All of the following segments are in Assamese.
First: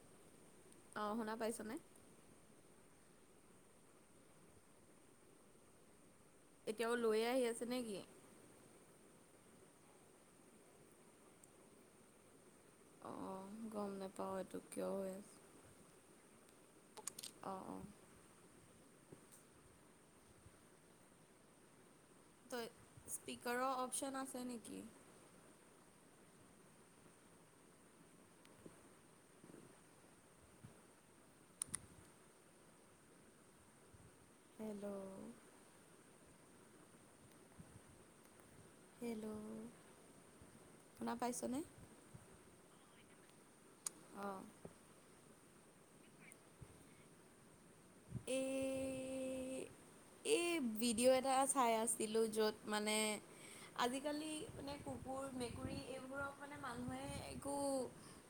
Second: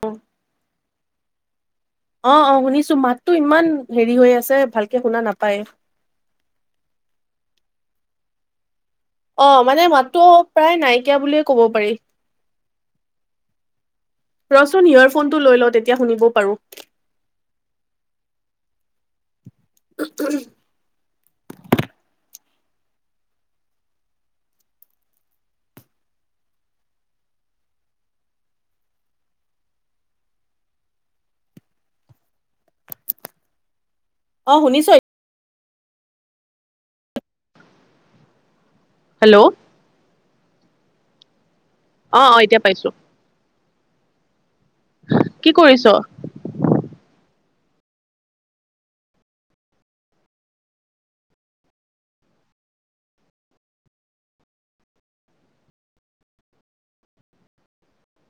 অ। অ শুনা পাইছনে। ফোনটো ইমান হেৰি হৈ আছে ভালকে শুনা নাপায়? এতিয়াও লৈয়ে আহি আছে নেকি? অ মানে মাতটো প্ৰায় নাইকিয়া বুলিয়ে কব পাৰি? অঁ গম নাপাওঁ এইটো কিয় ৰচোন হৈ আছে ইয়াৰফোনটো লৈ লওঁ তেতিয়া শুনিব পাৰোঁ? অঁ অঁ [inaudible] [unintelligible] ত স্পীকাৰৰ অপচন আছে নেকি? অ শুনিছ? হেল্ল' হেল্ল' শুনা পাইছনে? অ', অ', এতিয়া পাইছো? আহ। কি কৰিছ? এ। এই ভিডিঅ' এটা চাই আছিলো য'ত মানে আজিকালি মানে কুকুৰ মেকুৰী এইবোৰক মানে মানুহে একো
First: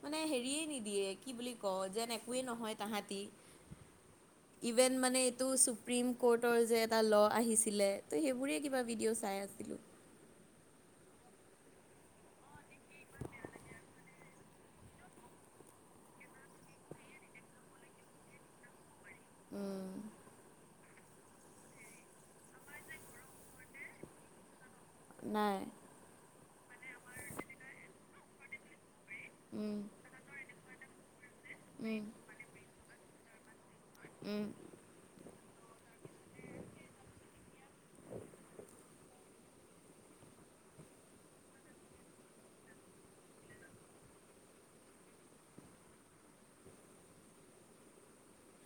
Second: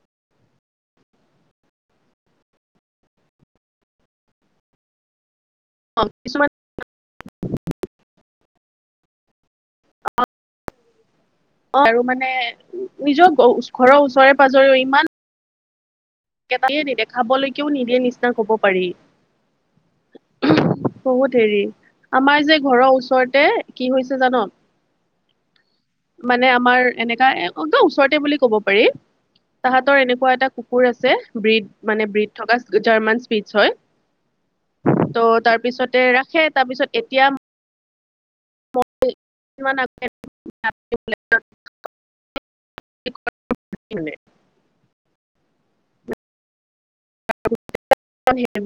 মানে হেৰিয়ে নিদিয়ে কি বুলি ক যেন একোৱে নহয় তাহাঁতি ইভেন মানে? ত অ সুপ্ৰিম কিছুমান কৰ্ট। এই যে এটা ল আহিছিলে ত সেইবোৰয়ে। কিবা ভিডিও চাই আছে? অ', আৰু মানে নিজৰ ঘৰৰ ওচৰে পাজৰেও ইমান। তাকেই নিদে খাবলৈকেও নিদিয়ে নিচিনা কব পাৰি? উ'ম। বহুত হেৰি আমাৰ যে ঘৰৰ ওচৰতে কি হৈছে জান। নাই? মানে আমাৰ এনেকা একদম ওচৰতে বুলি ক'ব পাৰি। উম তাহাঁতৰ এনেকুৱা এটা কুকুৰ আছে ব্ৰীদ উম মানে ব্ৰীদ থকা জাৰ্মান? পিটচ হয়। উ'ম। ত' তাৰপিছতে ৰাখে তাৰপিছত এতিয়া? [unintelligible] [unintelligible] [unintelligible] [unintelligible]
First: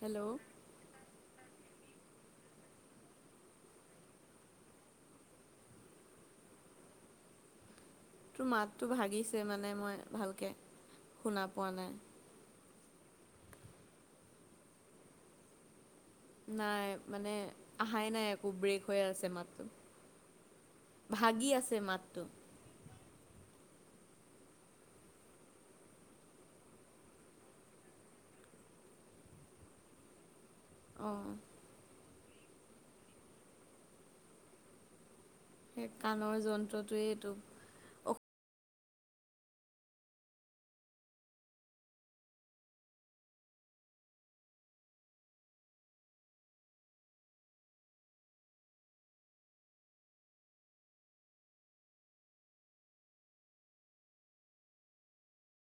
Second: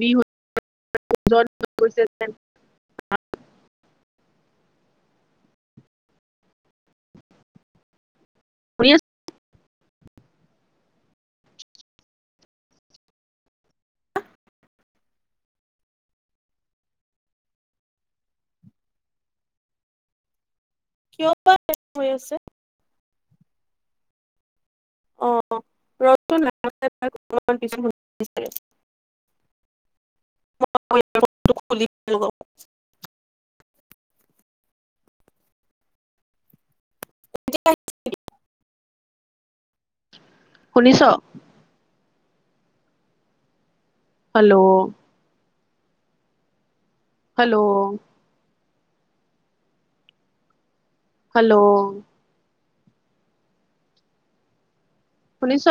হেল্ল' [unintelligible] [unintelligible] [unintelligible] তোৰ মাতো শুনি আছো ভাগিছে মানে। মই ভালকৈ শুনা পোৱা নাই? নাই মানে অহাই নাই একো ব্ৰেক হৈ আছে মাতটো। কিয় ভাগি বা আছে হৈ মাতটো আছে? অ ৰখচোন অমানছ। অঁ', লোকক। সেই কাণৰ যন্ত্ৰত। টোৱেইটো? শুনিছ। হেল্ল'। হেল্ল' হেল্ল' শুনিছ?